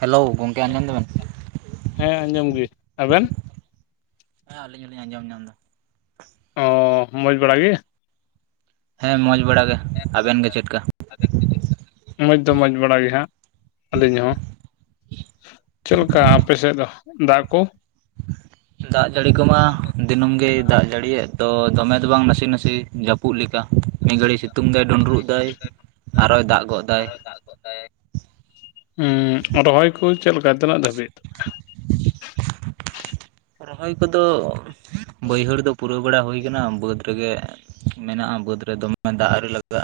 Hello ᱜᱚᱝᱠᱮ ᱟᱸᱡᱚᱢ ᱫᱟᱵᱮᱱ? ᱦᱮᱸ ᱟᱸᱡᱚᱢ ᱜᱤ, ᱟᱵᱮᱱ? ᱦᱮᱸ ᱟᱞᱤᱧ ᱦᱚᱸᱞᱤᱧ ᱟᱸᱡᱚᱢ ᱧᱟᱢ ᱫᱟ᱾ ᱚᱻ ᱢᱚᱡᱽ ᱵᱟᱲᱟ ᱜᱮ? ᱦᱮᱸ ᱢᱚᱡᱽ ᱵᱟᱲᱟ ᱜᱮ, ᱟᱵᱮᱱ ᱜᱮ ᱪᱮᱫ ᱠᱟ? [inaudible] ᱢᱚᱡᱽ ᱫᱚ ᱢᱚᱡᱽ ᱵᱟᱲᱟ ᱜᱮ ᱦᱟᱸᱜ ᱟᱹᱞᱤᱧ ᱦᱚᱸ᱾ ᱪᱮᱫ ᱞᱮᱠᱟ ᱟᱯᱮ ᱥᱮᱫ ᱫᱟᱜ ᱠᱚ? ᱫᱟᱜ ᱡᱟᱹᱲᱤ ᱠᱚᱢᱟ ᱫᱤᱱᱟᱹᱢ ᱜᱮᱭ ᱫᱟᱜ ᱡᱟᱲᱤᱭᱮᱫ ᱫᱚ ᱫᱚᱢᱮ ᱫᱚ ᱵᱟᱝ ᱱᱟᱥᱮ ᱱᱟᱥᱮ ᱡᱟᱯᱩᱫ ᱞᱮᱠᱟ ᱢᱤᱫ ᱜᱷᱟᱹᱲᱤᱭ ᱥᱤᱛ ᱛᱩᱝ ᱫᱟᱭ ᱰᱩᱸᱰᱨᱩᱜ ᱫᱟᱭ ᱟᱨᱚᱭ ᱫᱟᱜ ᱜᱚᱫ ᱫᱟᱭ᱾ ᱫᱟᱜ ᱜᱚᱫ ᱫᱟᱭ᱾ ᱩᱸᱜ ᱨᱚᱦᱚᱭ ᱠᱩ ᱪᱮᱫ ᱞᱮᱠᱟ ᱛᱤᱱᱟᱹ ᱫᱷᱟᱹᱵᱤᱡ? ᱨᱚᱦᱚᱭ ᱠᱚᱫᱚ ᱵᱟᱹᱭᱦᱟᱹᱲ ᱫᱚ ᱯᱩᱨᱟᱹᱣ ᱵᱟᱲᱟ ᱦᱩᱭ ᱠᱟᱱᱟ ᱵᱟᱹᱫᱽ ᱨᱮᱜᱮ ᱢᱮᱱᱟᱜᱼᱟ ᱵᱟᱹᱫᱽ ᱨᱮ ᱫᱚᱢᱮ ᱫᱟᱜ ᱟᱣᱨᱤ ᱞᱟᱜᱟᱜᱼᱟ᱾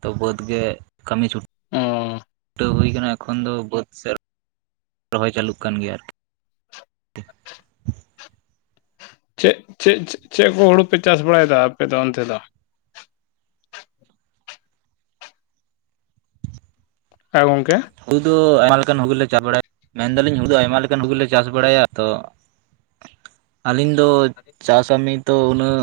ᱛᱚ ᱵᱟᱹᱫᱽ ᱜᱮ ᱠᱟᱢᱤ ᱪᱷᱩᱴ ᱚᱻ᱾ ᱪᱷᱩᱴᱟᱹᱣ ᱦᱩᱭ ᱠᱟᱱᱟ ᱮᱠᱷᱚᱱ ᱫᱚ ᱵᱟᱹᱫᱽ ᱥᱮᱫ ᱨᱚᱦᱚᱭ ᱪᱟᱹᱞᱩᱜ ᱠᱟᱱ ᱜᱮᱭᱟ ᱟᱨᱠᱤ᱾ ᱪᱮᱫ ᱪᱮᱫ ᱪᱮᱫ ᱠᱚ ᱦᱩᱲᱩ ᱯᱮ ᱪᱟᱥ ᱵᱟᱲᱟᱭ ᱫᱟ ᱟᱯᱮ ᱫᱚ ᱚᱱᱛᱮ ᱫᱚ? ᱦᱮ ᱜᱚᱝᱠᱮ ᱦᱩᱲᱩ ᱫᱚ ᱟᱭᱢᱟ ᱞᱮᱠᱟᱱ ᱦᱩᱲᱩ ᱞᱮ ᱪᱟᱥ ᱵᱟᱲᱟᱭᱟ ᱢᱮᱱ ᱫᱟᱞᱤᱧ ᱦᱩᱲᱩ ᱫᱚ ᱟᱭᱢᱟ ᱞᱮᱠᱟᱱ ᱦᱩᱲᱩ ᱞᱮ ᱪᱟᱥ ᱵᱟᱲᱟᱭᱟ ᱛᱚ ᱟᱞᱤᱧ ᱫᱚ ᱪᱟᱥᱟᱢᱤ ᱫᱚ ᱩᱱᱟᱹᱜ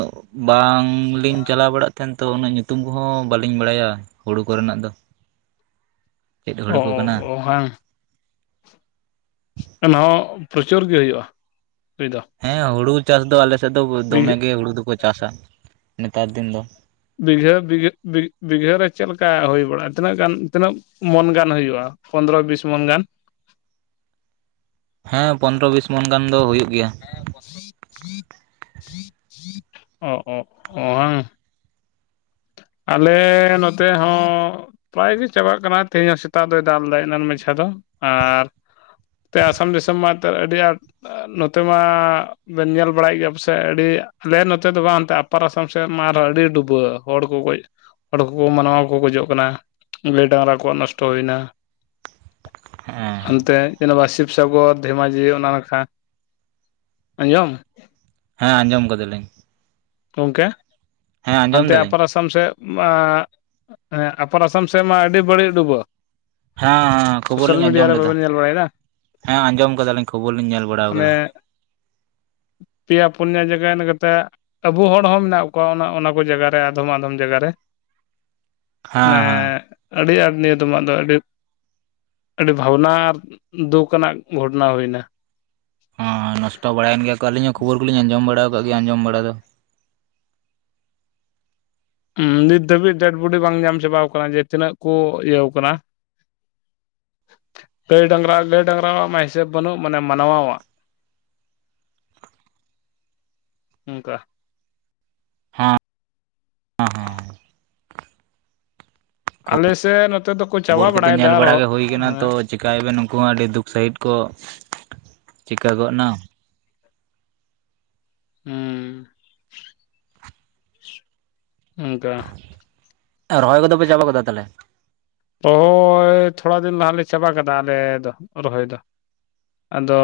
ᱵᱟᱝᱞᱤᱧ ᱪᱟᱞᱟᱣ ᱵᱟᱲᱟᱜ ᱛᱟᱦᱮᱱ ᱛᱚ ᱩᱱᱟᱹᱜ ᱧᱩᱛᱩᱢ ᱠᱚᱦᱚᱸ ᱵᱟᱞᱤᱧ ᱵᱟᱲᱟᱭᱟ ᱦᱩᱲᱩ ᱠᱚᱨᱮᱱᱟᱜ ᱫᱚ᱾ ᱪᱮᱫ ᱳ ᱦᱩᱲᱩ ᱠᱚ ᱠᱟᱱᱟ ᱳ ᱦᱮᱸ᱾ ᱮᱱᱦᱚᱸ ᱯᱨᱚᱪᱩᱨ ᱜᱮ ᱦᱩᱭᱩᱜᱼᱟ ᱦᱩᱭ ᱫᱚ᱾ ᱦᱮᱸ ᱦᱩᱲᱩ ᱪᱟᱥ ᱫᱚ ᱟᱞᱮ ᱥᱮᱫ ᱫᱚ ᱫᱚᱢᱮ ᱵᱤᱜᱷᱟᱹ ᱜᱮ ᱦᱩᱲᱩ ᱫᱚᱠᱚ ᱪᱟᱥᱟ ᱱᱮᱛᱟᱨ ᱫᱤᱱ ᱫᱚ᱾ ᱵᱤᱜᱷᱟᱹ ᱵᱤᱜᱷᱟᱹ ᱵᱤᱜᱷᱟᱹ ᱨᱮ ᱪᱮᱫ ᱞᱮᱠᱟ ᱦᱩᱭ ᱵᱟᱲᱟᱜᱼᱟ ᱛᱤᱱᱟᱹᱜ ᱜᱟᱱ ᱛᱤᱱᱟᱹᱜᱼᱼ ᱢᱚᱱ ᱜᱟᱱ ᱦᱩᱭᱩᱜᱼᱟ ᱯᱚᱱᱨᱚ ᱵᱤᱥ ᱢᱚᱱ ᱜᱟᱱ᱾ ᱦᱮᱸ ᱯᱚᱱᱨᱚ ᱵᱤᱥ ᱢᱚᱱ ᱜᱟᱱ ᱫᱚ ᱦᱩᱭᱩᱜ ᱜᱮᱭᱟ᱾ [inaudible] ᱚ ᱚ ᱚ ᱦᱟᱝ᱾ ᱟᱞᱮ ᱱᱚᱛᱮ ᱦᱚᱸ ᱯᱨᱟᱭ ᱜᱮ ᱪᱟᱵᱟᱜ ᱠᱟᱱᱟ ᱛᱮᱦᱤᱧ ᱦᱚᱸ ᱥᱮᱛᱟᱜ ᱫᱚᱭ ᱫᱟᱞ ᱞᱮᱫᱟ ᱮᱱᱟᱱ ᱢᱟᱪᱷᱟ ᱫᱚ ᱟᱨ ᱚᱱᱛᱮ ᱟᱥᱟᱢ ᱫᱤᱥᱚᱢ ᱢᱟ ᱮᱱᱛᱮ ᱟᱹᱰᱤ ᱟᱸᱴ ᱱᱚᱛᱮ ᱢᱟ ᱵᱮᱱ ᱧᱮᱞ ᱵᱟᱲᱟᱭᱮᱫ ᱜᱮᱭᱟ ᱯᱟᱥᱮ ᱟᱹᱰᱤ ᱟᱞᱮ ᱱᱚᱛᱮ ᱫᱚ ᱵᱟᱝᱱᱛᱮ ᱟᱯᱟᱨ ᱟᱥᱟᱢ ᱥᱮᱫ ᱢᱟ ᱟᱨᱦᱚᱸ ᱟᱹᱰᱤ ᱰᱩᱵᱟᱹ ᱦᱚᱲ ᱩᱱᱠᱩ ᱜᱚᱡ ᱦᱚᱲ ᱠᱚᱠᱚ ᱢᱟᱱᱟᱣᱟ ᱠᱚᱠᱚ ᱜᱚᱡᱚᱜ ᱠᱟᱱᱟ ᱜᱟᱹᱭ ᱰᱟᱝᱨᱟ ᱠᱚᱣᱟᱜ ᱱᱚᱥᱴᱚ ᱦᱩᱭᱱᱟ᱾ ᱦᱮᱸ᱾ ᱚᱱᱛᱮ [inaudible] ᱦᱮᱸ ᱟᱸᱡᱚᱢ ᱟᱠᱟ ᱫᱟᱞᱤᱧ᱾ ᱚᱝᱠᱮ ᱟᱸᱡᱚᱢ ᱟᱱᱛᱮ ᱫᱟᱞᱤᱧ ᱟᱯᱟᱨᱟᱥ ᱟᱥᱟᱢ ᱥᱮᱫ ᱢᱟ ᱟᱯᱚᱨ ᱟᱥᱟᱢ ᱥᱮᱫ ᱢᱟ ᱟᱹᱰᱤ ᱵᱟᱹᱲᱤᱡ ᱩᱰᱩᱜᱚᱜ᱾ ᱦᱮᱸ ᱦᱮᱸ ᱠᱷᱚᱵᱚᱨ ᱞᱤᱧ ᱟᱸᱡᱚᱢ ᱞᱮᱫᱟ ᱧᱮᱞ ᱵᱟᱲᱟᱭᱮᱫᱟ ᱦᱮᱸ ᱟᱸᱡᱚᱢ ᱟᱠᱟᱫᱟᱞᱤᱧ ᱠᱷᱚᱵᱚᱨ ᱞᱤᱧ ᱧᱮᱞ ᱵᱟᱲᱟᱣ ᱟᱠᱟᱫᱟ᱾ ᱚᱱᱮ ᱯᱮᱭᱟ ᱯᱩᱱᱭᱟᱟᱹ ᱡᱟᱭᱜᱟ ᱠᱟᱫᱟ ᱟᱵᱚ ᱦᱚᱲ ᱦᱚᱸ ᱢᱮᱱᱟᱜ ᱠᱚᱣᱟ ᱚᱱᱟ ᱚᱱᱟ ᱠᱚ ᱡᱟᱭᱜᱟ ᱨᱮ ᱟᱫᱚᱢ ᱟᱫᱚᱢ ᱡᱟᱭᱜᱟ ᱨᱮ᱾ ᱦᱮᱸ ᱢᱟᱱᱮ ᱦᱮᱸ ᱟᱹᱰᱤ ᱟᱸᱴ ᱱᱤᱭᱟᱹ ᱫᱚᱢᱟᱜ ᱫᱚ ᱟᱹᱰᱤ ᱟᱹᱰᱤ ᱵᱷᱟᱵᱽᱱᱟ ᱟᱨ ᱫᱩᱠ ᱟᱱᱟᱜ ᱜᱷᱚᱴᱚᱱᱟ ᱦᱩᱭᱱᱟ᱾ ᱦᱳᱭ ᱱᱚᱥᱴᱚ ᱵᱟᱲᱟᱭᱮᱱ ᱜᱮᱭᱟ ᱠᱚ ᱟᱹᱞᱤᱧ ᱦᱚᱸ ᱠᱷᱚᱵᱚᱨ ᱠᱚᱞᱤᱧ ᱟᱸᱡᱚᱢ ᱵᱟᱲᱟ ᱟᱠᱟᱫ ᱜᱮᱭᱟ ᱟᱸᱡᱚᱢ ᱵᱟᱲᱟ ᱫᱚ᱾ ᱦᱩᱸ ᱱᱤᱛ ᱫᱷᱟᱹᱵᱤᱡ ᱰᱮᱰ ᱵᱚᱰᱤ ᱵᱟᱝ ᱧᱟᱢ ᱪᱟᱵᱟ ᱟᱠᱟᱱᱟ ᱡᱮ ᱛᱤᱱᱟᱹᱜ ᱠᱚ ᱤᱭᱟᱹ ᱟᱠᱟᱱᱟ᱾ ᱜᱟᱹᱭ ᱰᱟᱝᱨᱟ ᱜᱟᱹᱭ ᱰᱟᱝᱨᱟᱣᱟᱜ ᱢᱟ ᱦᱤᱥᱟᱹᱵᱽ ᱵᱟᱹᱱᱩᱜ ᱢᱟᱱᱮ ᱢᱟᱱᱟᱣᱟ-ᱟᱜ᱾ [inaudible] ᱚᱱᱠᱟ ᱦᱮᱸ ᱦᱮᱸ ᱾ ᱟᱞᱮᱥᱮᱫ ᱱᱚᱛᱮ ᱫᱚᱠᱚ ᱠᱷᱚᱵᱚᱨ ᱪᱟᱵᱟ ᱠᱚᱫᱚ ᱵᱟᱲᱟᱭᱮᱫᱟ ᱧᱮᱞ ᱵᱟᱲᱟ ᱜᱮ ᱦᱩᱭ ᱟᱨᱦᱚᱸ ᱠᱟᱱᱟ ᱛᱚ ᱦᱮᱸ᱾ ᱪᱤᱠᱟᱭᱟᱵᱮᱱ ᱩᱱᱠᱩ ᱦᱚᱸ ᱟᱹᱰᱤ ᱫᱩᱠ ᱥᱟᱺᱦᱤᱡ ᱠᱚ ᱪᱤᱠᱟᱹ ᱜᱚᱫ ᱱᱟ᱾ ᱦᱩᱸ ᱚᱝᱠᱟ᱾ ᱟᱨ ᱨᱚᱦᱚᱭ ᱠᱚᱫᱚ ᱯᱮ ᱪᱟᱵᱟ ᱠᱟᱫᱟ ᱛᱟᱦᱚᱞᱮ? ᱨᱚᱦᱚᱭ ᱛᱷᱚᱲᱟ ᱫᱤᱱ ᱞᱟᱦᱟᱜ ᱞᱮ ᱪᱟᱵᱟ ᱠᱟᱫᱟ ᱟᱞᱮ ᱫᱚ ᱨᱚᱦᱚᱭ ᱫᱚ᱾ ᱟᱫᱚ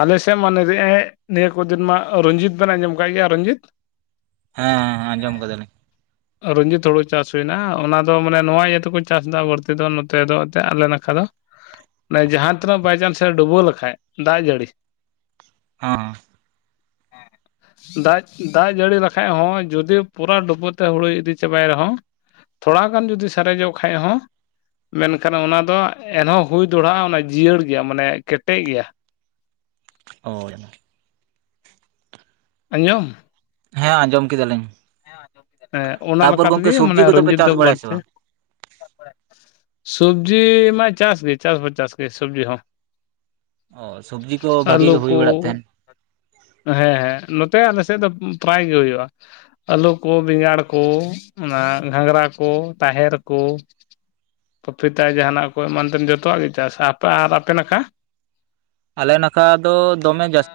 ᱟᱞᱮᱥᱮᱫ ᱢᱟ ᱱᱤᱭᱟᱹ ᱠᱚ ᱫᱤᱱ ᱢᱟ ᱨᱚᱧᱡᱤᱛ ᱵᱮᱱ ᱟᱸᱡᱚᱢ ᱟᱠᱟᱫ ᱜᱮᱭᱟ ᱨᱚᱧᱡᱤᱛ ᱦᱮᱸ ᱦᱮᱸ ᱟᱧᱡᱚᱢ ᱟᱠᱟ ᱫᱟᱞᱤᱧ᱾ ᱨᱚᱧᱡᱤᱛ ᱦᱩᱲᱩ ᱪᱟᱥ ᱦᱩᱭᱱᱟ ᱚᱱᱟ ᱫᱚ ᱢᱟᱱᱮ ᱱᱚᱣᱟ ᱤᱭᱟᱹ ᱛᱮᱠᱚ ᱪᱟᱥᱫᱟ ᱵᱟᱹᱲᱛᱤ ᱫᱚ ᱱᱚᱛᱮ ᱫᱚ ᱮᱱᱛᱮᱫ ᱟᱞᱮ ᱱᱟᱠᱷᱟ ᱫᱚ᱾ ᱢᱟᱱᱮ ᱡᱟᱦᱟᱸ ᱛᱤᱱᱟᱹᱜ ᱵᱟᱭᱪᱟᱱᱥ ᱮ ᱰᱩᱵᱟᱹᱣ ᱞᱮᱠᱷᱟᱡ ᱫᱟᱜ ᱡᱟᱹᱲᱤ ᱦᱚᱸ ᱫᱟᱜ ᱡᱟᱹᱲᱤ ᱞᱮᱠᱷᱟᱡ ᱦᱚᱸ ᱡᱩᱫᱤ ᱯᱩᱨᱟᱹ ᱰᱩᱵᱩᱡ ᱛᱮ ᱦᱩᱲᱩ ᱤᱫᱤ ᱪᱟᱵᱟᱭ ᱨᱮᱦᱚᱸ ᱛᱷᱚᱲᱟ ᱜᱟᱱ ᱡᱩᱫᱤ ᱥᱟᱨᱮᱡᱚᱜ ᱠᱷᱟᱱᱡ ᱦᱚᱸ ᱢᱮᱱᱠᱷᱟᱱ ᱚᱱᱟ ᱫᱚ ᱮᱱᱦᱚᱸ ᱦᱩᱭ ᱫᱚᱲᱦᱟᱜᱼᱟ ᱚᱱᱟ ᱡᱤᱭᱟᱹᱲ ᱜᱮᱭᱟ ᱢᱟᱱᱮ ᱠᱮᱴᱮᱡ ᱜᱮᱭᱟ᱾ ᱦᱳᱭ᱾ ᱟᱸᱡᱚᱢ? ᱦᱮᱸ ᱟᱸᱡᱚᱢ ᱠᱮᱫᱟᱞᱤᱧ? ᱦᱮᱸ ᱚᱱᱟ ᱛᱟᱯᱚᱨ ᱞᱮᱠᱟ ᱜᱚᱝᱠᱮ ᱛᱮᱜᱮ ᱢᱟᱱᱮ ᱥᱚᱵᱽᱡᱤ ᱠᱚᱫᱚ ᱯᱮ ᱨᱚᱧᱡᱤᱛ ᱫᱚ ᱪᱟᱥ ᱵᱟᱲᱟᱭᱟ ᱥᱮ ᱵᱟᱹᱲᱛᱤ ᱵᱟᱝ ᱥᱚᱵᱽᱡᱤ ᱢᱟᱭ ᱪᱟᱥ ᱜᱮ ᱪᱟᱥ ᱵᱟ ᱪᱟᱥ ᱜᱮ ᱥᱳᱵᱡᱽᱤ ᱦᱚᱸ ᱚ ᱥᱚᱵᱽᱡᱤ ᱠᱚ ᱵᱷᱟᱜᱤ ᱟᱹᱞᱩ ᱜᱮ ᱦᱩᱭ ᱠᱚ ᱵᱟᱲᱟᱜ ᱛᱟᱦᱮᱱ᱾ ᱦᱮᱸ ᱦᱮᱸ ᱱᱚᱛᱮ ᱟᱞᱮᱥᱮᱫ ᱫᱚ ᱯᱨᱟᱭ ᱜᱮ ᱦᱩᱭᱩᱜᱼᱟ᱾ ᱟᱹᱞᱩ ᱠᱚ ᱵᱮᱸᱜᱟᱲ ᱠᱚ ᱚᱱᱟ ᱜᱷᱟᱸᱜᱨᱟ ᱠᱚ ᱛᱟᱦᱮᱨ ᱠᱚ ᱾ ᱯᱟᱹᱯᱤᱛᱟᱭ ᱡᱟᱦᱟᱸᱱᱟᱜ ᱠᱚ ᱮᱢᱟᱱᱛᱮᱢ ᱡᱚᱛᱚᱣᱟᱜ ᱜᱤ ᱪᱟᱥᱟ ᱟᱯᱮ ᱟᱨ ᱟᱯᱮ ᱱᱟᱠᱟ? ᱟᱞᱮ ᱱᱟᱠᱟ ᱫᱚ ᱫᱚᱢᱮ ᱡᱟᱥ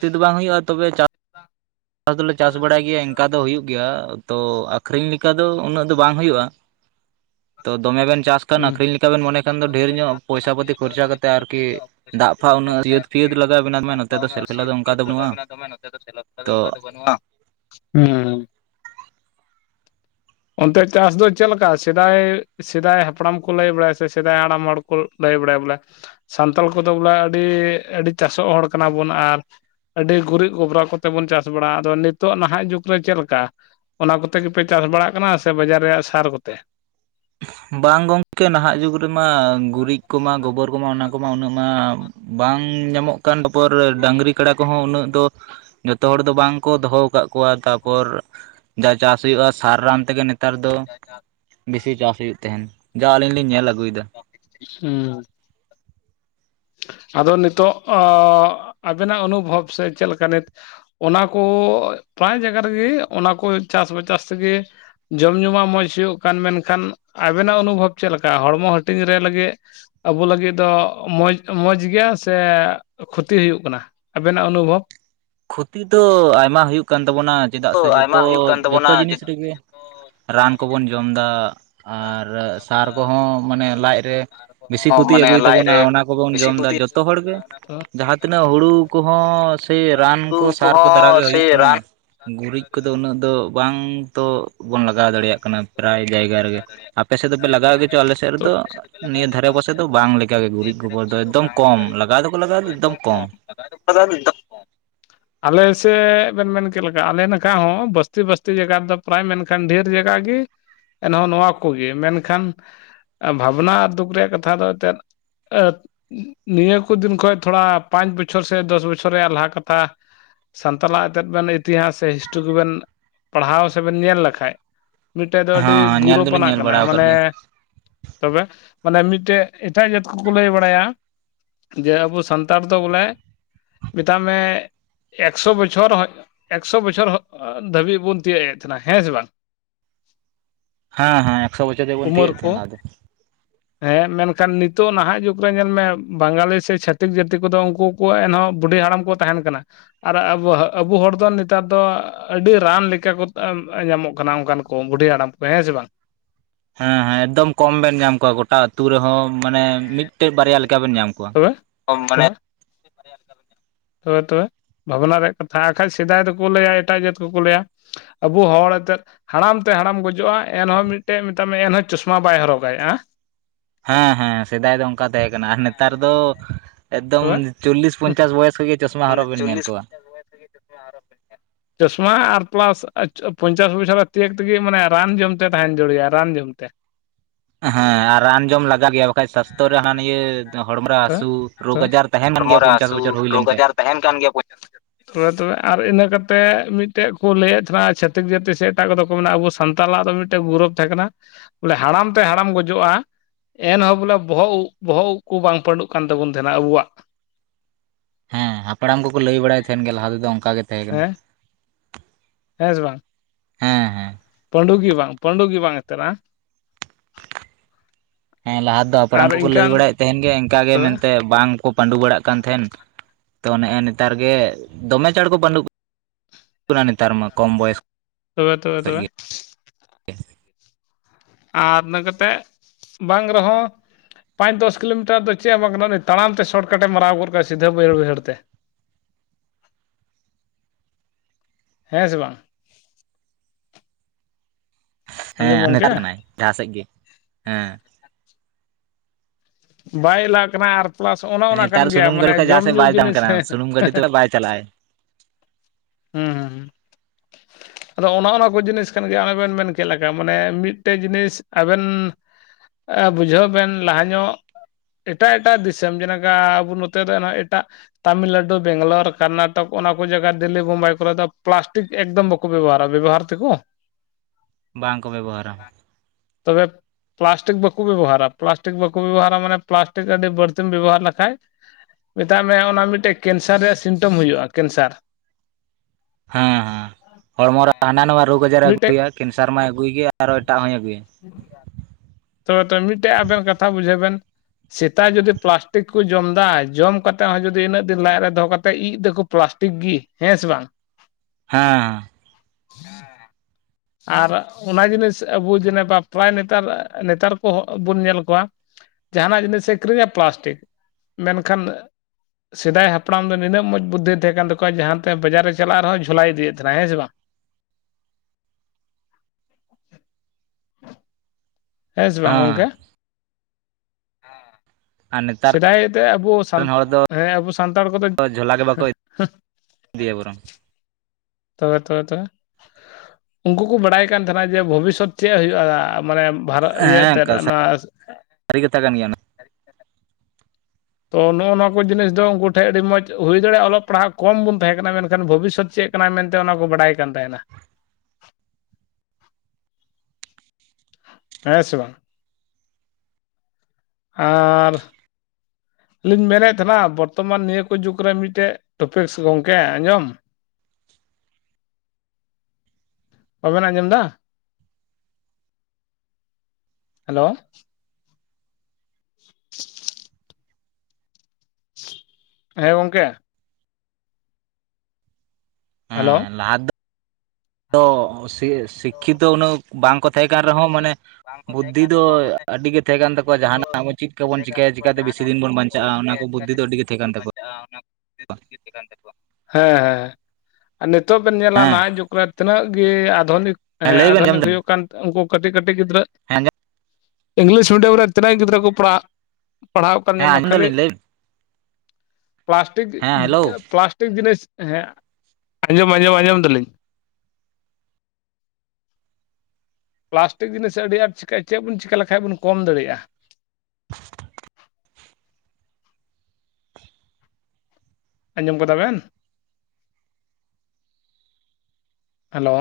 ᱛᱤ ᱫᱚ ᱵᱟᱝ ᱦᱩᱭᱩᱜᱼᱟ ᱛᱚᱵᱮ ᱪᱟᱥ ᱫᱚᱞᱮ ᱪᱟᱥ ᱵᱟᱲᱟᱭ ᱜᱮᱭᱟ ᱮᱱᱠᱟ ᱫᱚ ᱦᱩᱭᱩᱜ ᱜᱮᱭᱟ᱾ ᱛᱚ ᱟᱹᱠᱷᱨᱤᱧ ᱞᱮᱠᱟ ᱫᱚ ᱩᱱᱟᱹᱜ ᱫᱚ ᱵᱟᱝ ᱦᱩᱭᱩᱜᱼᱟ ᱛᱚ ᱫᱚᱢᱮ ᱵᱮᱱ ᱪᱟᱥ ᱠᱟᱹᱱ ᱦᱩᱸ ᱟᱹᱠᱷᱨᱤᱧ ᱞᱮᱠᱟᱵᱮᱱ ᱢᱚᱱᱮ ᱠᱷᱟᱱ ᱫᱚ ᱰᱷᱮᱨ ᱧᱚᱜ ᱯᱚᱭᱥᱟ ᱯᱟᱹᱛᱤ ᱠᱷᱚᱨᱪᱟ ᱠᱟᱛᱮ ᱟᱨᱠᱤ ᱫᱟᱜ ᱯᱷᱟᱜ ᱩᱱᱟᱹᱜ ᱥᱤᱭᱟᱹᱛ ᱥᱤᱭᱟᱹᱛ ᱞᱟᱜᱟᱣ ᱵᱮᱱᱟ [unintelligible] ᱱᱚᱛᱮ ᱫᱚ [unintelligible] ᱚᱝᱠᱟ ᱫᱚ ᱵᱟᱹᱱᱩᱜᱼᱟ᱾ ᱱᱚᱛᱮ ᱫᱚ ᱥᱮᱞᱚ ᱯᱷᱮᱞᱳ ᱫᱚ ᱛᱚ ᱚᱱᱠᱟ ᱫᱚ ᱵᱟᱹᱱᱩᱜᱼᱟ, ᱩᱸ᱾ ᱚᱱᱛᱮ ᱪᱟᱥ ᱫᱚ ᱪᱮᱞᱠᱟ? ᱥᱮᱫᱟᱭ ᱥᱮᱫᱟᱭ ᱦᱟᱯᱲᱟᱢ ᱠᱚ ᱞᱟᱹᱭ ᱵᱟᱲᱟᱭ ᱥᱮ ᱥᱮᱫᱟᱭ ᱦᱟᱲᱟᱢ ᱦᱚᱲ ᱠᱳᱞ ᱞᱟᱹᱭ ᱵᱟᱲᱟᱭᱟ ᱵᱚᱞᱮ, ᱥᱟᱱᱛᱟᱞ ᱠᱚᱫᱚ ᱵᱚᱞᱮ ᱟᱹᱰᱤ ᱟᱹᱰᱤ ᱪᱟᱥᱚᱜ ᱦᱚᱲ ᱠᱟᱱᱟ ᱵᱚᱱ ᱟᱨ ᱟᱹᱰᱤ ᱜᱩᱨᱤᱡ ᱜᱚᱵᱨᱟ ᱠᱚᱛᱮ ᱵᱚᱱ ᱪᱟᱥ ᱵᱟᱲᱟ ᱟᱫᱚ ᱱᱤᱛᱚᱜ ᱱᱟᱦᱟᱸᱜ ᱡᱩᱜᱽ ᱨᱮ ᱪᱮᱞᱠᱟ? ᱚᱱᱟ ᱠᱚᱛᱮ ᱜᱮᱯᱮ ᱪᱟᱥ ᱵᱟᱲᱟᱜ ᱠᱟᱱᱟ ᱥᱮ ᱵᱟᱡᱟᱨ ᱨᱮᱭᱟᱜ ᱥᱟᱨ ᱠᱚᱛᱮ? ᱵᱟᱝ ᱜᱚᱝᱠᱮ ᱱᱟᱦᱟᱸᱜ ᱡᱩᱜᱽ ᱨᱮᱢᱟ ᱜᱩᱨᱤᱡᱽ ᱠᱚᱢᱟ ᱜᱚᱵᱚᱨ ᱠᱚᱢᱟ ᱚᱱᱟ ᱠᱚᱢᱟ ᱩᱱᱟᱹᱜ ᱢᱟ ᱵᱟᱝ ᱧᱟᱢᱚᱜ ᱠᱟᱱ, ᱴᱟᱯᱚᱨ ᱰᱟᱹᱝᱨᱤ ᱠᱟᱰᱟ ᱠᱚᱦᱚᱸ ᱩᱱᱟᱹᱜ ᱫᱚ ᱡᱚᱛᱚ ᱦᱚᱲ ᱫᱚ ᱵᱟᱝ ᱠᱚ ᱫᱚᱦᱚᱣ ᱠᱟᱜ ᱠᱚᱣᱟ, ᱛᱟᱯᱚᱨ ᱡᱟ ᱪᱟᱥ ᱦᱩᱭᱩᱜᱼᱟ ᱥᱟᱨ ᱨᱟᱱ ᱛᱮᱜᱮ ᱱᱮ ᱛᱟᱨ ᱫᱚ ᱵᱤᱥᱤ ᱪᱟᱥ ᱦᱩᱭᱩᱜ ᱛᱮᱦᱮᱸᱱ, ᱡᱟ ᱟᱹᱞᱤᱧ ᱞᱤᱧ ᱧᱮᱞ ᱟᱹᱜᱩᱭ ᱫᱟ᱾ ᱦᱩᱸ᱾ ᱟᱫᱚ ᱱᱤᱛᱚᱜ ᱚ ᱟᱵᱮᱱᱟᱜ ᱚᱱᱩᱵᱷᱚᱵ ᱥᱮ ᱪᱮᱞᱠᱟ ᱱᱤᱛ ᱚᱱᱟ ᱠᱚ ᱯᱨᱟᱭ ᱡᱟᱭᱜᱟ ᱨᱮᱜᱮ ᱚᱱᱟ ᱠᱚ ᱪᱟᱥ ᱵᱟ ᱪᱟᱥ ᱛᱮᱜᱮ ᱡᱚᱢ ᱧᱩ ᱢᱟ ᱢᱚᱡᱥ ᱦᱩᱭᱩᱜ ᱠᱟᱱ ᱢᱮᱱᱠᱷᱟᱱ ᱟᱵᱮᱱᱟᱜ ᱚᱱᱩᱵᱷᱚᱵ ᱪᱮᱜ ᱞᱮᱠᱟ ᱦᱚᱲᱢᱚ ᱦᱟᱹᱴᱤᱧ ᱨᱮ ᱞᱟᱹᱜᱤᱜ ᱟᱵᱳ ᱞᱟᱹᱜᱤ ᱫᱚ ᱢᱚᱡᱽ ᱢᱚᱡᱽ ᱜᱮᱭᱟ ᱥᱮ ᱠᱷᱚᱛᱤ ᱦᱩᱭᱩᱜ ᱠᱟᱱᱟ ᱟᱵᱮᱱᱟᱜ ᱚᱱᱩᱵᱷᱚᱵᱽ? ᱠᱷᱚᱛᱤ ᱫᱚ ᱟᱭᱢᱟ ᱦᱩᱭᱩᱜ ᱠᱟᱱ ᱛᱟᱵᱚᱱᱟ, ᱪᱮᱫᱟᱜ ᱥᱮ ᱡᱚᱛᱚ ᱡᱚᱛᱚ ᱡᱤᱱᱤᱥ ᱨᱮᱜᱮ ᱨᱟᱱ ᱠᱚᱵᱚᱱ ᱡᱚᱢ ᱫᱟ᱾ ᱟᱨ ᱮ ᱥᱟᱨ ᱠᱚᱦᱚᱸ ᱢᱟᱱᱮ ᱞᱟᱡ ᱨᱮ ᱵᱤᱥᱤ ᱠᱷᱩᱛᱤ ᱟᱹᱜᱩᱭ ᱛᱟᱵᱚᱱᱟ ᱚᱱᱟ ᱠᱚᱵᱚᱱ ᱡᱚᱢ ᱫᱟ ᱡᱚ ᱛᱚ ᱦᱚᱲ ᱜᱮ, ᱡᱟᱦᱟᱸ ᱛᱤᱱᱟᱹᱜ ᱦᱩᱲᱩ ᱫᱚ ᱠᱚᱦᱚᱸ ᱥᱟᱹ ᱨᱟᱱ ᱠᱚ ᱥᱟᱨ ᱠᱚ ᱫᱟᱨᱟ ᱜᱮ ᱦᱩᱭᱩᱜ ᱠᱟᱱᱟ, ᱜᱩᱨᱤᱡ ᱠᱚᱫᱚ ᱩᱱᱟᱹᱜ ᱫᱚ ᱵᱟᱝ ᱛᱚ ᱵᱚᱱ ᱞᱟᱜᱟᱣ ᱫᱟᱲᱮᱭᱟᱜ ᱠᱟᱱᱟ ᱯᱨᱟᱭ ᱡᱟᱭᱜᱟ ᱨᱮᱜᱮ, ᱟᱯᱮ ᱥᱮᱜ ᱫᱚᱯᱮ ᱞᱟᱜᱟᱣ ᱜᱮᱪᱚ ᱟᱞᱮ ᱥᱮᱜ ᱨᱮᱫᱚ ᱱᱤᱭᱟᱹ ᱫᱷᱟᱨᱮ ᱯᱟᱥᱮ ᱫᱚ ᱵᱟᱝ ᱞᱮᱠᱟᱜᱮ ᱜᱩᱨᱤᱡᱽ ᱜᱚᱵᱚᱨ ᱫᱚ ᱮᱠᱫᱚᱢ ᱠᱚᱢ ᱞᱟᱜᱟᱣ ᱫᱚᱠᱚ ᱞᱟᱜᱟᱣ ᱫᱚᱢ ᱠᱚᱢ᱾ [unintelligible] ᱟᱞᱮ ᱥᱮᱜ ᱵᱮᱱ ᱢᱮᱱ ᱠᱮᱜ ᱞᱮᱠᱟ, ᱟᱞᱮ ᱱᱟᱠᱷᱟ ᱦᱚᱸ ᱵᱟᱹᱥᱛᱤ ᱵᱟᱹᱥᱛᱤ ᱡᱟᱭᱜᱟ ᱫᱚ ᱯᱨᱟᱭ ᱢᱮᱱ ᱠᱷᱟᱱ ᱰᱷᱮᱨ ᱡᱟᱜᱟ ᱜᱮ ᱮᱱᱦᱚᱸ ᱱᱚᱣᱟ ᱠᱚᱜᱮ ᱢᱮᱱᱠᱷᱟᱱ ᱮ ᱵᱷᱟᱵᱽᱱᱟ ᱟᱨ ᱫᱩᱠ ᱨᱮᱭᱟᱜ ᱠᱟᱛᱷᱟ ᱫᱚ ᱮᱛᱮᱜ ᱮᱛ ᱱᱤᱭᱟᱹ ᱠᱚ ᱫᱤᱱ ᱠᱷᱚᱡ ᱛᱷᱚᱲᱟ ᱯᱟᱸᱪ ᱵᱚᱪᱷᱚᱨ ᱥᱮ ᱫᱚᱥ ᱵᱚᱪᱷᱚᱨ ᱨᱮᱭᱟᱜ ᱞᱟᱦᱟ ᱠᱟᱛᱷᱟ᱾ ᱥᱟᱱᱛᱟᱞᱟᱜ ᱮᱛᱮᱫᱵᱟᱱᱤ ᱤᱛᱤᱦᱟᱥ ᱥᱮ ᱦᱤᱥᱴᱨᱤ ᱠᱩ ᱵᱮᱱ ᱯᱟᱲᱦᱟᱣ ᱥᱮ ᱵᱮᱱ ᱧᱮᱞ ᱞᱮᱠᱷᱟᱡ᱾ ᱢᱤᱴᱮᱡ ᱫᱚ ᱟᱹᱰᱤ ᱦᱮᱸ ᱦᱮᱸ ᱧᱮᱞ ᱜᱩᱨᱚᱯ ᱫᱚᱞᱤᱧ ᱟᱱᱟ ᱧᱮᱞ ᱠᱟᱱᱟ ᱵᱟᱲᱟ ᱟᱠᱟᱫ ᱢᱟᱱᱮ ᱜᱮᱭᱟ ᱛᱚᱵᱮ ᱢᱟᱱᱮ ᱢᱤᱜᱴᱮᱡ ᱮᱴᱟᱜ ᱡᱟᱹᱛ ᱠᱚᱠᱚ ᱞᱟᱹᱭ ᱵᱟᱲᱟᱭᱟ᱾ ᱡᱮ ᱟᱵᱩ ᱥᱟᱱᱛᱟᱲ ᱫᱚ ᱵᱚᱞᱮ, ᱢᱮᱛᱟᱜ ᱢᱮ ᱮᱠᱥᱚ ᱵᱚᱪᱷᱚᱨ ᱦᱚᱡ ᱮᱠᱥᱚ ᱵᱚᱪᱷᱚᱨ ᱦᱚᱜ ᱫᱷᱟᱹᱵᱤᱜ ᱵᱩᱱ ᱛᱤᱭᱟᱹᱜ ᱮᱜ ᱛᱷᱮᱱᱟ ᱦᱮᱸ ᱥᱮ ᱵᱟᱝ? ᱦᱮᱸ ᱦᱮᱸ ᱮᱠᱥᱚ ᱵᱚᱪᱷᱚᱨ ᱡᱮ ᱵᱚᱱ ᱛᱤᱭᱟᱹᱜ ᱛᱮᱦᱮᱱᱟ ᱟᱫᱚ᱾ ᱮᱸ ᱢᱮᱱᱠᱷᱟᱱ ᱱᱤᱛᱚᱜ ᱱᱟᱦᱟᱸᱜ ᱡᱩᱜᱽ ᱨᱮ ᱧᱮᱞ ᱢᱮ ᱵᱟᱝᱜᱟᱞᱤ ᱥᱮ ᱪᱷᱟᱹᱛᱤᱠ ᱡᱟᱹᱛᱤ ᱠᱚᱫᱚ ᱩᱱᱠᱩ ᱠᱩ ᱮᱱᱦᱚᱸ ᱵᱩᱰᱤ ᱦᱟᱲᱟᱢ ᱠᱚ ᱛᱟᱦᱮᱱ ᱠᱟᱱᱟ᱾ ᱟᱨ ᱟᱵᱳ ᱦᱟᱹ ᱟᱵᱳ ᱦᱚᱲ ᱫᱚ ᱱᱮᱛᱟᱨ ᱫᱚ ᱟᱹᱰᱤ ᱨᱟᱱ ᱞᱮᱠᱟ ᱠᱚ ᱮᱢ ᱮ ᱧᱟᱢᱚᱜ‌ ᱠᱟᱱᱟ ᱚᱱᱠᱟᱱ ᱠᱚ ᱵᱩᱰᱷᱤ ᱦᱟᱲᱟᱢ ᱠᱚ ᱦᱮᱸ ᱥᱮ ᱵᱟᱝ? ᱦᱮᱸ ᱦᱮᱸ ᱮᱠᱫᱚᱢ ᱠᱚᱢ ᱵᱮᱱ ᱧᱟᱢ ᱠᱚᱣᱟ, ᱜᱚᱴᱟ ᱟᱹᱛᱩ ᱨᱮᱦᱚᱸ ᱢᱟᱱᱮ ᱢᱤᱜᱴᱮᱡ ᱵᱟᱨᱭᱟ ᱞᱮᱠᱟ ᱵᱮᱱ ᱧᱟᱢ ᱠᱚᱣᱟ᱾ [unintelligible] ᱾ ᱵᱷᱟᱵᱽᱱᱟ ᱨᱮᱭᱟᱜ ᱠᱟᱛᱷᱟ, ᱟᱠᱷᱟᱡ ᱥᱮᱫᱟᱭ ᱫᱚᱠᱚ ᱞᱟᱹᱭᱟ ᱮᱴᱟᱜ ᱡᱟᱹᱛ ᱠᱚᱠᱚ ᱞᱟᱹᱭᱟ, ᱟᱵᱚ ᱦᱚᱲ ᱮᱛᱮᱫ ᱦᱟᱲᱟᱢ ᱛᱮ ᱦᱟᱲᱟᱢ ᱜᱚᱡᱚᱜᱼᱟ ᱮᱱᱦᱚᱸ ᱢᱤᱫᱴᱮᱡ ᱢᱮᱛᱟ ᱢᱮᱭᱟ ᱱᱷᱟᱜ ᱪᱚᱥᱢᱟ ᱵᱟᱭ ᱦᱚᱨᱚᱜᱼᱟ᱾ ᱦᱮᱸ ᱦᱮᱸ ᱥᱮᱫᱟᱭ ᱫᱚ ᱚᱱᱠᱟ ᱛᱟᱦᱮᱸ ᱠᱟᱱᱟ ᱟᱨ ᱱᱮᱛᱟᱨ ᱫᱚ ᱮᱠᱫᱚᱢ ᱪᱚᱞᱞᱤᱥ ᱯᱚᱧᱪᱟᱥ ᱵᱚᱭᱮᱥ ᱨᱮᱜᱮ ᱟᱱᱮ ᱪᱚᱞᱤᱥ ᱯᱚᱧᱪᱟᱥ ᱵᱚᱭᱮᱥ ᱨᱮᱜᱮ [unintelligible] ᱪᱚᱥᱢᱟ ᱟᱨ ᱯᱮᱞᱟᱥ ᱟᱪᱚ ᱯᱚᱧᱪᱟᱥ ᱵᱚᱪᱷᱚᱨ ᱛᱤᱭᱟᱜ ᱛᱮᱜᱮ ᱢᱟᱱᱮ ᱨᱟᱱ ᱡᱚᱢ ᱛᱮ ᱛᱟᱦᱮ ᱡᱟᱲᱩᱭᱼᱟ ᱨᱟᱱ ᱡᱚᱢ ᱾ [unintelligible] ᱦᱮᱸ ᱟᱨ ᱨᱟᱱ ᱡᱚᱢ ᱞᱟᱜᱟᱜ ᱜᱮᱭᱟ ᱟᱨ ᱵᱟᱠᱷᱟᱡ ᱥᱟᱥᱛᱷᱚ ᱨᱮ ᱦᱟᱱᱟ ᱱᱤᱭᱟᱹ ᱦᱚᱲᱢᱚ ᱨᱮ ᱛᱚ ᱦᱟᱹᱥᱩ ᱨᱳᱜᱽ ᱛᱚ ᱟᱡᱟᱨ ᱛᱟᱦᱮᱸᱱ ᱠᱟᱱ ᱜᱮᱭᱟ ᱯᱚᱧᱪᱟᱥ ᱵᱚᱪᱷᱚᱨ ᱦᱩᱭ ᱞᱮᱱᱠᱷᱟᱡ᱾ ᱛᱟᱦᱮᱱ ᱠᱟᱱ ᱜᱮᱭᱟ [unintelligible] ᱛᱟᱦᱚᱞᱮ ᱛᱚᱵᱮ ᱟᱨ ᱤᱱᱟᱹ ᱠᱟᱛᱮ ᱢᱤᱫᱴᱮᱡ ᱠᱚ ᱞᱟᱹᱭᱮᱫ ᱛᱟᱦᱮᱱᱟ ᱪᱷᱟᱹᱛᱤᱠ ᱡᱟᱹᱛᱤ ᱥᱮ ᱮᱴᱟᱜ ᱠᱚᱫᱚ ᱠᱚ ᱢᱮᱱᱟ ᱟᱵᱚ ᱥᱮ ᱥᱟᱱᱛᱟᱞ ᱟᱜ ᱫᱚ ᱢᱤᱫᱴᱮᱡ ᱜᱚᱨᱚᱵᱽ ᱛᱟᱦᱮᱸ ᱠᱟᱱᱟ ᱵᱚᱞᱮ ᱦᱟᱲᱟᱢ ᱛᱮ ᱦᱟᱲᱟᱢ ᱜᱚᱡᱚᱜᱼᱟ ᱮᱱᱦᱚᱸ ᱵᱚᱞᱮ ᱵᱚᱦᱚᱜ ᱩᱵ ᱵᱚᱦᱚᱜ ᱩᱵ ᱠᱚ ᱵᱟᱝ ᱯᱟᱹᱰᱩᱜ ᱠᱟᱱ ᱛᱟᱵᱚᱱ ᱛᱟᱦᱮᱱᱟ ᱟᱵᱚᱣᱟᱜ᱾ ᱦᱮᱸ ᱦᱟᱯᱲᱟᱢ ᱠᱚᱠᱚ ᱞᱟᱹᱭ ᱵᱟᱲᱟᱭ ᱛᱟᱦᱮᱱ ᱜᱮ ᱞᱟᱦᱟ ᱛᱮᱫᱚ ᱚᱱᱠᱟ ᱜᱮ ᱛᱟᱦᱮᱸ ᱠᱟᱱᱟ᱾ ᱦᱮᱸ ᱦᱮᱸ ᱥᱮ ᱵᱟᱝ ᱾ ᱦᱮᱸ ᱦᱮᱸ ᱾ ᱯᱟᱹᱰᱩ ᱜᱮ ᱵᱟᱝ ᱯᱟᱹᱰᱩ ᱜᱮ ᱵᱟᱝ [inaudible] ᱦᱮᱸ ᱞᱟᱦᱟ ᱫᱚ ᱦᱟᱯᱲᱟᱢ ᱟᱨ ᱠᱚᱠᱚ ᱞᱟᱹᱭ ᱤᱱᱠᱟᱱ ᱵᱟᱲᱟᱭᱮᱫ ᱛᱟᱦᱮᱱ ᱜᱮ ᱮᱱᱠᱟ ᱜᱮ ᱛᱚᱵᱮ ᱢᱮᱱᱛᱮ ᱵᱟᱝ ᱠᱚ ᱯᱟᱹᱰᱩ ᱵᱟᱲᱟᱜ ᱠᱟᱱ ᱛᱟᱦᱮᱸᱱ ᱛᱚ ᱱᱮᱜᱼᱮ ᱱᱮᱛᱟᱨ ᱜᱮ ᱫᱚᱢᱮ ᱪᱟᱬ ᱠᱚ ᱯᱟᱹᱰᱩᱜ ᱱᱮᱛᱟᱨ ᱢᱟ ᱠᱚᱢ ᱵᱚᱭᱚᱥ ᱛᱚᱵᱮ ᱛᱚᱵᱮ ᱛᱚᱵᱮ ᱟᱨ ᱤᱱᱟᱹ ᱠᱟᱛᱮᱜ ᱵᱟᱝ ᱨᱮᱦᱚᱸ ᱯᱟᱸᱪ ᱫᱚᱥ ᱠᱤᱞᱳᱢᱤᱴᱟᱨ ᱫᱚ ᱪᱮᱫ ᱦᱚᱸ ᱵᱟᱝ ᱠᱟᱱᱟ ᱮᱱᱮ ᱛᱟᱲᱟᱢ ᱛᱮ ᱥᱚᱴᱠᱟᱴᱮ ᱢᱟᱨᱟᱣ ᱜᱚᱫ ᱠᱟᱜᱼᱟ ᱥᱤᱫᱷᱟᱹ ᱵᱟᱹᱭᱦᱟᱹᱲ ᱵᱟᱹᱭᱦᱟᱹᱲ ᱛᱮ᱾ ᱦᱮᱸ ᱥᱮ ᱵᱟᱝ? ᱟᱸᱡᱚᱢ ᱦᱮᱸ ᱜᱚᱝᱠᱮ ᱱᱮᱛᱟᱨ ᱠᱟᱱᱟᱭ ᱡᱟᱦᱟᱸ ᱥᱮᱫ ᱜᱮ ᱦᱮᱸ ᱵᱟᱭ ᱮᱞᱟᱜ ᱠᱟᱱᱟ ᱟᱨ ᱯᱞᱟᱥ ᱚᱱᱟ ᱚᱱᱟ ᱱᱮᱛᱟᱨ ᱠᱟᱱ ᱜᱮᱭᱟ ᱥᱩᱱᱩᱢ ᱜᱟᱹᱰᱤ ᱢᱟᱱᱮ ᱵᱟᱠᱷᱟᱡ ᱡᱟᱦᱟᱸ ᱡᱚᱢ ᱥᱮᱫ ᱧᱩ ᱵᱟᱭ ᱫᱟᱢ ᱡᱤᱱᱤᱥ ᱠᱟᱱᱟ ᱦᱮᱸ ᱥᱩᱱᱩᱢ ᱜᱟᱹᱰᱤ ᱛᱮᱫᱚ ᱵᱟᱭ ᱪᱟᱞᱟᱜᱼᱟᱭ᱾ ᱦᱩᱸ [unintelligible] ᱟᱫᱚ ᱚᱱᱟ ᱚᱱᱟ ᱠᱚ ᱡᱤᱱᱤᱥ ᱠᱟᱱᱜᱮ ᱚᱱᱮ ᱵᱮᱱ ᱢᱮᱱ ᱠᱮᱫ ᱞᱮᱠᱟ ᱢᱟᱱᱮ ᱢᱤᱫᱴᱮᱡ ᱡᱤᱱᱤᱥ ᱟᱵᱮᱱ ᱵᱩᱡᱷᱟᱹᱣ ᱵᱮᱱ ᱞᱟᱦᱟ ᱧᱚᱜ ᱮᱴᱟᱜ ᱮᱴᱟᱜ ᱫᱤᱥᱚᱢ ᱡᱮᱞᱮᱠᱟ ᱟᱵᱚ ᱱᱚᱛᱮ ᱫᱚ ᱟᱨᱦᱚᱸ ᱮᱴᱟᱜ ᱛᱟᱢᱤᱞᱱᱟᱲᱩ ᱵᱮᱝᱜᱟᱞᱳᱨ ᱠᱟᱨᱱᱟᱴᱚᱠ ᱚᱱᱟ ᱠᱚ ᱡᱟᱭᱜᱟ ᱫᱤᱞᱞᱤ ᱵᱳᱢᱵᱟᱭ ᱠᱚᱨᱮ ᱫᱚ ᱯᱞᱟᱥᱴᱤᱠ ᱮᱠᱫᱚᱢ ᱵᱟᱠᱚ ᱵᱮᱵᱷᱚᱦᱟᱨᱟ ᱵᱮᱵᱚᱦᱟᱨ ᱛᱮᱠᱚ ᱵᱟᱝᱠᱚ ᱵᱮᱵᱷᱚᱦᱟᱨᱟ ᱾ ᱛᱚᱵᱮ ᱯᱮᱞᱟᱥᱴᱤᱠ ᱵᱟᱠᱚ ᱵᱮᱵᱷᱚᱦᱟᱨᱟ ᱯᱮᱞᱟᱥᱴᱤᱠ ᱵᱟᱠᱚ ᱵᱮᱵᱷᱚᱦᱟᱨ᱾ ᱢᱟᱱᱮ ᱯᱮᱞᱟᱥᱴᱤᱠ ᱟᱹᱰᱤ ᱵᱟᱹᱲᱛᱤᱢ ᱵᱮᱵᱷᱚᱦᱟᱨ ᱞᱮᱠᱷᱟᱡ ᱢᱮᱛᱟᱜ ᱢᱮ ᱚᱱᱟ ᱢᱤᱫᱴᱟᱝ ᱠᱮᱱᱥᱟᱨ ᱨᱮᱭᱟᱜ ᱥᱤᱢᱴᱚᱢ ᱦᱩᱭᱩᱜᱼᱟ ᱠᱮᱱᱥᱟᱨ ᱾ ᱦᱮᱸ ᱦᱮᱸ ᱦᱚᱲᱢᱚ ᱨᱮ ᱦᱟᱱᱟ ᱱᱟᱶᱟ ᱨᱳᱜᱽ ᱟᱡᱟᱨ ᱮ ᱢᱤᱫᱴᱮᱡ ᱟᱹᱜᱩᱭᱟ ᱠᱮᱱᱥᱟᱨ ᱢᱟᱭ ᱟᱹᱜᱩᱭ ᱜᱮᱭᱟ ᱟᱨ ᱮᱴᱟᱜ ᱦᱚᱭ ᱟᱹᱜᱩᱭᱟ᱾ [unintelligible] ᱛᱚᱵᱮ ᱛᱚ ᱢᱤᱫᱴᱮᱡ ᱟᱵᱮᱱ ᱠᱟᱛᱷᱟ ᱵᱩᱡᱷᱟᱹᱣ ᱵᱮᱱ ᱥᱮᱛᱟ ᱡᱩᱫᱤ ᱯᱮᱞᱟᱥᱴᱤᱠ ᱠᱚ ᱡᱚᱢ ᱮᱫᱟ ᱡᱚᱢ ᱠᱟᱛᱮᱫ ᱦᱚᱸ ᱡᱩᱫᱤ ᱤᱱᱟᱹᱜ ᱫᱤᱱ ᱞᱟᱡ ᱨᱮ ᱫᱚᱦᱚ ᱠᱟᱛᱮᱫ ᱤᱡ ᱫᱟᱠᱚ ᱯᱮᱞᱟᱥᱴᱤᱠ ᱜᱤ ᱦᱮᱸ ᱥᱮ ᱵᱟᱝ ᱾ ᱦᱮᱸ ᱾ ᱟᱨ ᱚᱱᱟ ᱡᱤᱱᱤᱥ ᱟᱵᱚ ᱡᱮᱱᱚ [inaudible] ᱱᱮᱛᱟᱨ ᱱᱮᱛᱟᱨ ᱠᱚᱦᱚ ᱵᱚᱱ ᱧᱮᱞ ᱠᱚᱣᱟ᱾ ᱡᱟᱦᱟᱱᱟᱜ ᱡᱤᱱᱤᱥ ᱮ ᱠᱤᱨᱤᱧᱟ ᱯᱞᱟᱥᱴᱤᱠ ᱢᱮᱱᱠᱷᱟᱱ ᱥᱮᱫᱟᱭ ᱦᱟᱯᱲᱟᱢ ᱫᱚ ᱱᱤᱱᱟᱹᱜ ᱢᱚᱸᱡᱽ ᱵᱩᱫᱽᱫᱷᱤ ᱛᱟᱦᱮᱸ ᱠᱟᱱ ᱛᱟᱠᱚᱣᱟ ᱡᱟᱦᱟᱸ ᱛᱤᱱᱟᱜ ᱵᱟᱡᱟᱨ ᱨᱮ ᱪᱟᱞᱟᱜ ᱨᱮᱦᱚᱸ ᱡᱷᱚᱞᱟᱭ ᱤᱫᱤᱭᱮᱫ ᱛᱟᱦᱮᱱᱟ ᱦᱮᱸ ᱥᱮ ᱵᱟᱝ? ᱦᱮᱸ ᱥᱮ ᱵᱟᱝ ᱜᱚᱝᱠᱮ? ᱟᱨ ᱱᱮᱛᱟᱨ ᱥᱮᱫᱟᱭ ᱛᱮ ᱟᱵᱚ ᱥᱟᱱ ᱨᱮᱱ ᱦᱚᱲ ᱫᱚ ᱦᱮᱸ ᱟᱵᱚ ᱥᱟᱱᱛᱟᱲ ᱠᱚᱫᱚ ᱡᱷᱚᱞᱟ ᱜᱮ ᱵᱟᱠᱚ ᱤᱫᱤᱭᱟ ᱵᱚᱨᱚᱝ᱾ ᱛᱚᱵᱮ ᱛᱚᱵᱮ ᱛᱚᱵᱮ ᱩᱱᱠᱩ ᱠᱚ ᱵᱟᱲᱟᱭ ᱠᱟᱱ ᱛᱟᱦᱮᱱᱟ ᱡᱮ ᱵᱷᱚᱵᱤᱥᱚᱛ ᱪᱮᱫ ᱦᱩᱭᱩᱜ-ᱟ ᱢᱟᱱᱮ ᱵᱷᱟᱨᱚᱜ ᱤᱭᱟᱹ ᱛᱮᱫ ᱚᱱᱟ ᱥᱟᱨᱤ ᱠᱟᱛᱷᱟ ᱠᱟᱱ ᱜᱮᱭᱟ ᱚᱱᱟ ᱛᱚ ᱱᱚᱜᱚ ᱱᱚᱣᱟ ᱠᱚ ᱡᱤᱱᱤᱥ ᱫᱚ ᱩᱱᱠᱩ ᱴᱷᱮᱱ ᱟᱹᱰᱤ ᱢᱚᱸᱡᱽ ᱦᱩᱭ ᱫᱟᱲᱮᱭᱟᱜ-ᱟ ᱚᱞᱚᱜ ᱯᱟᱲᱦᱟᱜ ᱠᱚᱢ ᱵᱚᱱ ᱛᱟᱦᱮᱸ ᱠᱟᱱᱟ ᱢᱮᱱᱠᱷᱟᱱ ᱵᱷᱚᱵᱤᱥᱥᱚᱛ ᱪᱮᱫ ᱠᱟᱱᱟ ᱢᱮᱱᱛᱮ ᱚᱱᱟ ᱠᱚ ᱵᱟᱰᱟᱭ ᱠᱟᱱ ᱛᱟᱦᱮᱱᱟ᱾ ᱦᱮᱸ ᱥᱮ ᱵᱟᱝ? ᱟᱨ ᱟᱹᱞᱤᱧ ᱢᱮᱱᱮᱫ ᱛᱟᱦᱮᱱᱟ ᱵᱚᱨᱛᱚᱢᱟᱱ ᱱᱤᱭᱟᱹ ᱠᱚ ᱡᱩᱜᱽ ᱨᱮ ᱢᱤᱫᱴᱮᱜ ᱴᱩᱯᱤᱠᱥ ᱜᱚᱢᱠᱮ ᱟᱸᱡᱚᱢ᱾ [inaudible] ᱵᱟᱵᱮᱱ ᱟᱸᱡᱚᱢ ᱫᱟ? ᱦᱮᱞᱳ᱾ [inaudible] ᱦᱮᱸ ᱜᱚᱝᱠᱮ᱾ ᱦᱮᱞᱳ ᱦᱮᱸ ᱞᱟᱦᱟ ᱫᱚ ᱥᱤᱠᱠᱷᱤᱛᱚ ᱩᱱᱟᱹᱜ ᱵᱟᱝ ᱠᱚ ᱛᱟᱦᱮᱸ ᱠᱟᱱ ᱨᱮᱦᱚᱸ ᱢᱟᱱᱮ ᱵᱩᱫᱽᱫᱷᱤ ᱫᱚ ᱟᱹᱰᱤ ᱜᱮ ᱛᱟᱦᱮᱸ ᱠᱟᱱ ᱛᱟᱠᱚᱣᱟ ᱡᱟᱦᱟᱱᱟᱜ ᱟᱵᱚ ᱪᱮᱫ ᱠᱟᱵᱚᱱ ᱪᱤᱠᱟᱭᱟ ᱪᱮᱠᱟᱛᱮ ᱵᱮᱥᱤ ᱫᱤᱱ ᱵᱚᱱ ᱵᱟᱧ? ᱪᱟᱜᱟ ᱚᱱᱟ ᱠᱚ ᱵᱩᱫᱽᱫᱷᱤ ᱫᱚ ᱟᱹᱰᱤ ᱜᱮ ᱛᱟᱦᱮᱸ ᱠᱟᱱ ᱛᱟᱠᱚᱣᱟ ᱾ [inaudible] ᱦᱮᱸ ᱦᱮᱸ᱾ ᱟᱨ ᱱᱤᱛᱚᱜ ᱵᱮᱱ ᱧᱮᱞᱟ ᱦᱮᱸ ᱱᱟᱦᱟᱜ ᱡᱩᱜᱽ ᱨᱮ ᱛᱤᱱᱟᱹᱜ ᱜᱮ ᱟᱫᱷᱩᱱᱤᱠ ᱦᱮᱸ ᱞᱟᱹᱭ ᱵᱮᱱ ᱟᱸᱡᱚᱢ ᱟᱫᱷᱩᱱᱤᱠ ᱫᱟᱹᱧ ᱦᱩᱭᱩᱜ ᱠᱟᱱ ᱩᱱᱠᱩ ᱠᱟᱹᱴᱤᱡ ᱠᱟᱹᱴᱤᱡ ᱜᱤᱫᱽᱨᱟᱹ ᱦᱮᱸ ᱟᱸᱡᱚᱢ ᱤᱝᱞᱤᱥ ᱢᱤᱰᱤᱭᱟᱢ ᱨᱮ ᱛᱤᱱᱟᱹᱜ ᱜᱤᱫᱽᱨᱟᱹ ᱠᱚ ᱯᱟᱲᱦᱟᱜ ᱯᱟᱲᱦᱟᱣ ᱠᱟᱱ ᱦᱮᱸ ᱧᱮᱞ ᱢᱮ ᱟᱸᱡᱚᱢ ᱠᱷᱟᱹᱞᱤ ᱫᱟᱞᱤᱧ ᱞᱟᱹᱭ ᱵᱮᱱ ᱠᱮᱞᱟᱥ ᱴᱤᱠ ᱦᱮᱸ ᱦᱮᱞᱳ ᱯᱞᱟᱥᱴᱤᱠ ᱡᱤᱱᱤᱥ ᱦᱮᱸ ᱟᱸᱡᱚᱢ ᱟᱸᱡᱚᱢ ᱟᱸᱡᱚᱢ ᱛᱩᱞᱩᱡ᱾ ᱯᱞᱟᱥᱴᱤᱠ ᱡᱤᱱᱤᱥ ᱟᱹᱰᱤ ᱟᱸᱴ ᱪᱮᱠᱟ ᱪᱮᱫ ᱵᱚᱱ ᱪᱤᱠᱟ ᱞᱮᱠᱷᱟᱡ ᱵᱚᱱ ᱠᱚᱢ ᱫᱟᱲᱮᱭᱟᱜ-ᱟ? [inaudible] ᱟᱸᱡᱚᱢ ᱠᱟᱫᱟ ᱵᱮᱱ? ᱦᱮᱞᱳ᱾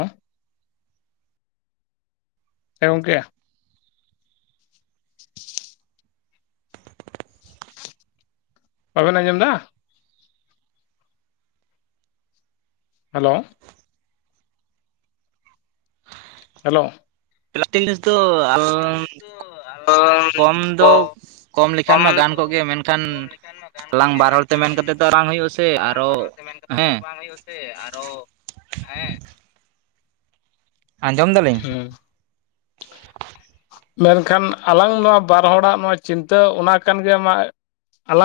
ᱮ ᱜᱚᱝᱠᱮ᱾ ᱵᱟᱵᱮᱱ ᱟᱸᱡᱚᱢ ᱫᱟ? ᱦᱮᱞᱳ᱾ ᱦᱮᱞᱳ ᱯᱞᱟᱥᱴᱤᱠ ᱡᱤᱱᱤᱥ ᱫᱚ ᱠᱚᱢ [inaudible] ᱫᱚ ᱞᱮᱠᱷᱟᱱ ᱠᱚᱢ ᱢᱟ ᱜᱟᱱ ᱫᱚ ᱠᱚᱜ ᱜᱮ ᱢᱮᱱᱠᱷᱟᱱ ᱠᱚᱢ ᱞᱮᱠᱟᱱ ᱢᱟ ᱜᱟᱱ ᱠᱚᱜ ᱟᱞᱟᱝ ᱜᱮ ᱵᱟᱨ ᱦᱚᱲ ᱛᱮ ᱢᱮᱱᱠᱷᱟᱱ ᱢᱮᱱ ᱠᱟᱛᱮᱫ ᱫᱚ ᱵᱟᱝ ᱦᱩᱭᱩᱜᱼᱟ ᱥᱮ ᱟᱞᱟᱝ ᱟᱨᱚ ᱵᱟᱨ ᱦᱚᱲ ᱛᱮ ᱢᱮᱱ ᱢᱮᱱ ᱠᱟᱛᱮᱫ ᱦᱮᱸ ᱛᱚ ᱵᱟᱝ ᱦᱳᱭᱳᱜ-ᱟ ᱥᱮ ᱟᱨᱚ ᱦᱮᱸ ᱾ ᱟᱸᱡᱚᱢ ᱫᱟᱞᱤᱧ ᱦᱩᱸ᱾ [inaudible] ᱢᱮᱱᱠᱷᱟᱱ ᱟᱞᱟᱝ ᱱᱚᱣᱟ ᱵᱟᱨ ᱦᱚᱲᱟᱜ ᱱᱚᱣᱟ ᱪᱤᱱᱛᱟᱹ ᱚᱱᱟ ᱠᱟᱱ ᱜᱮᱭᱟ ᱢᱟ ᱟᱞᱟᱝ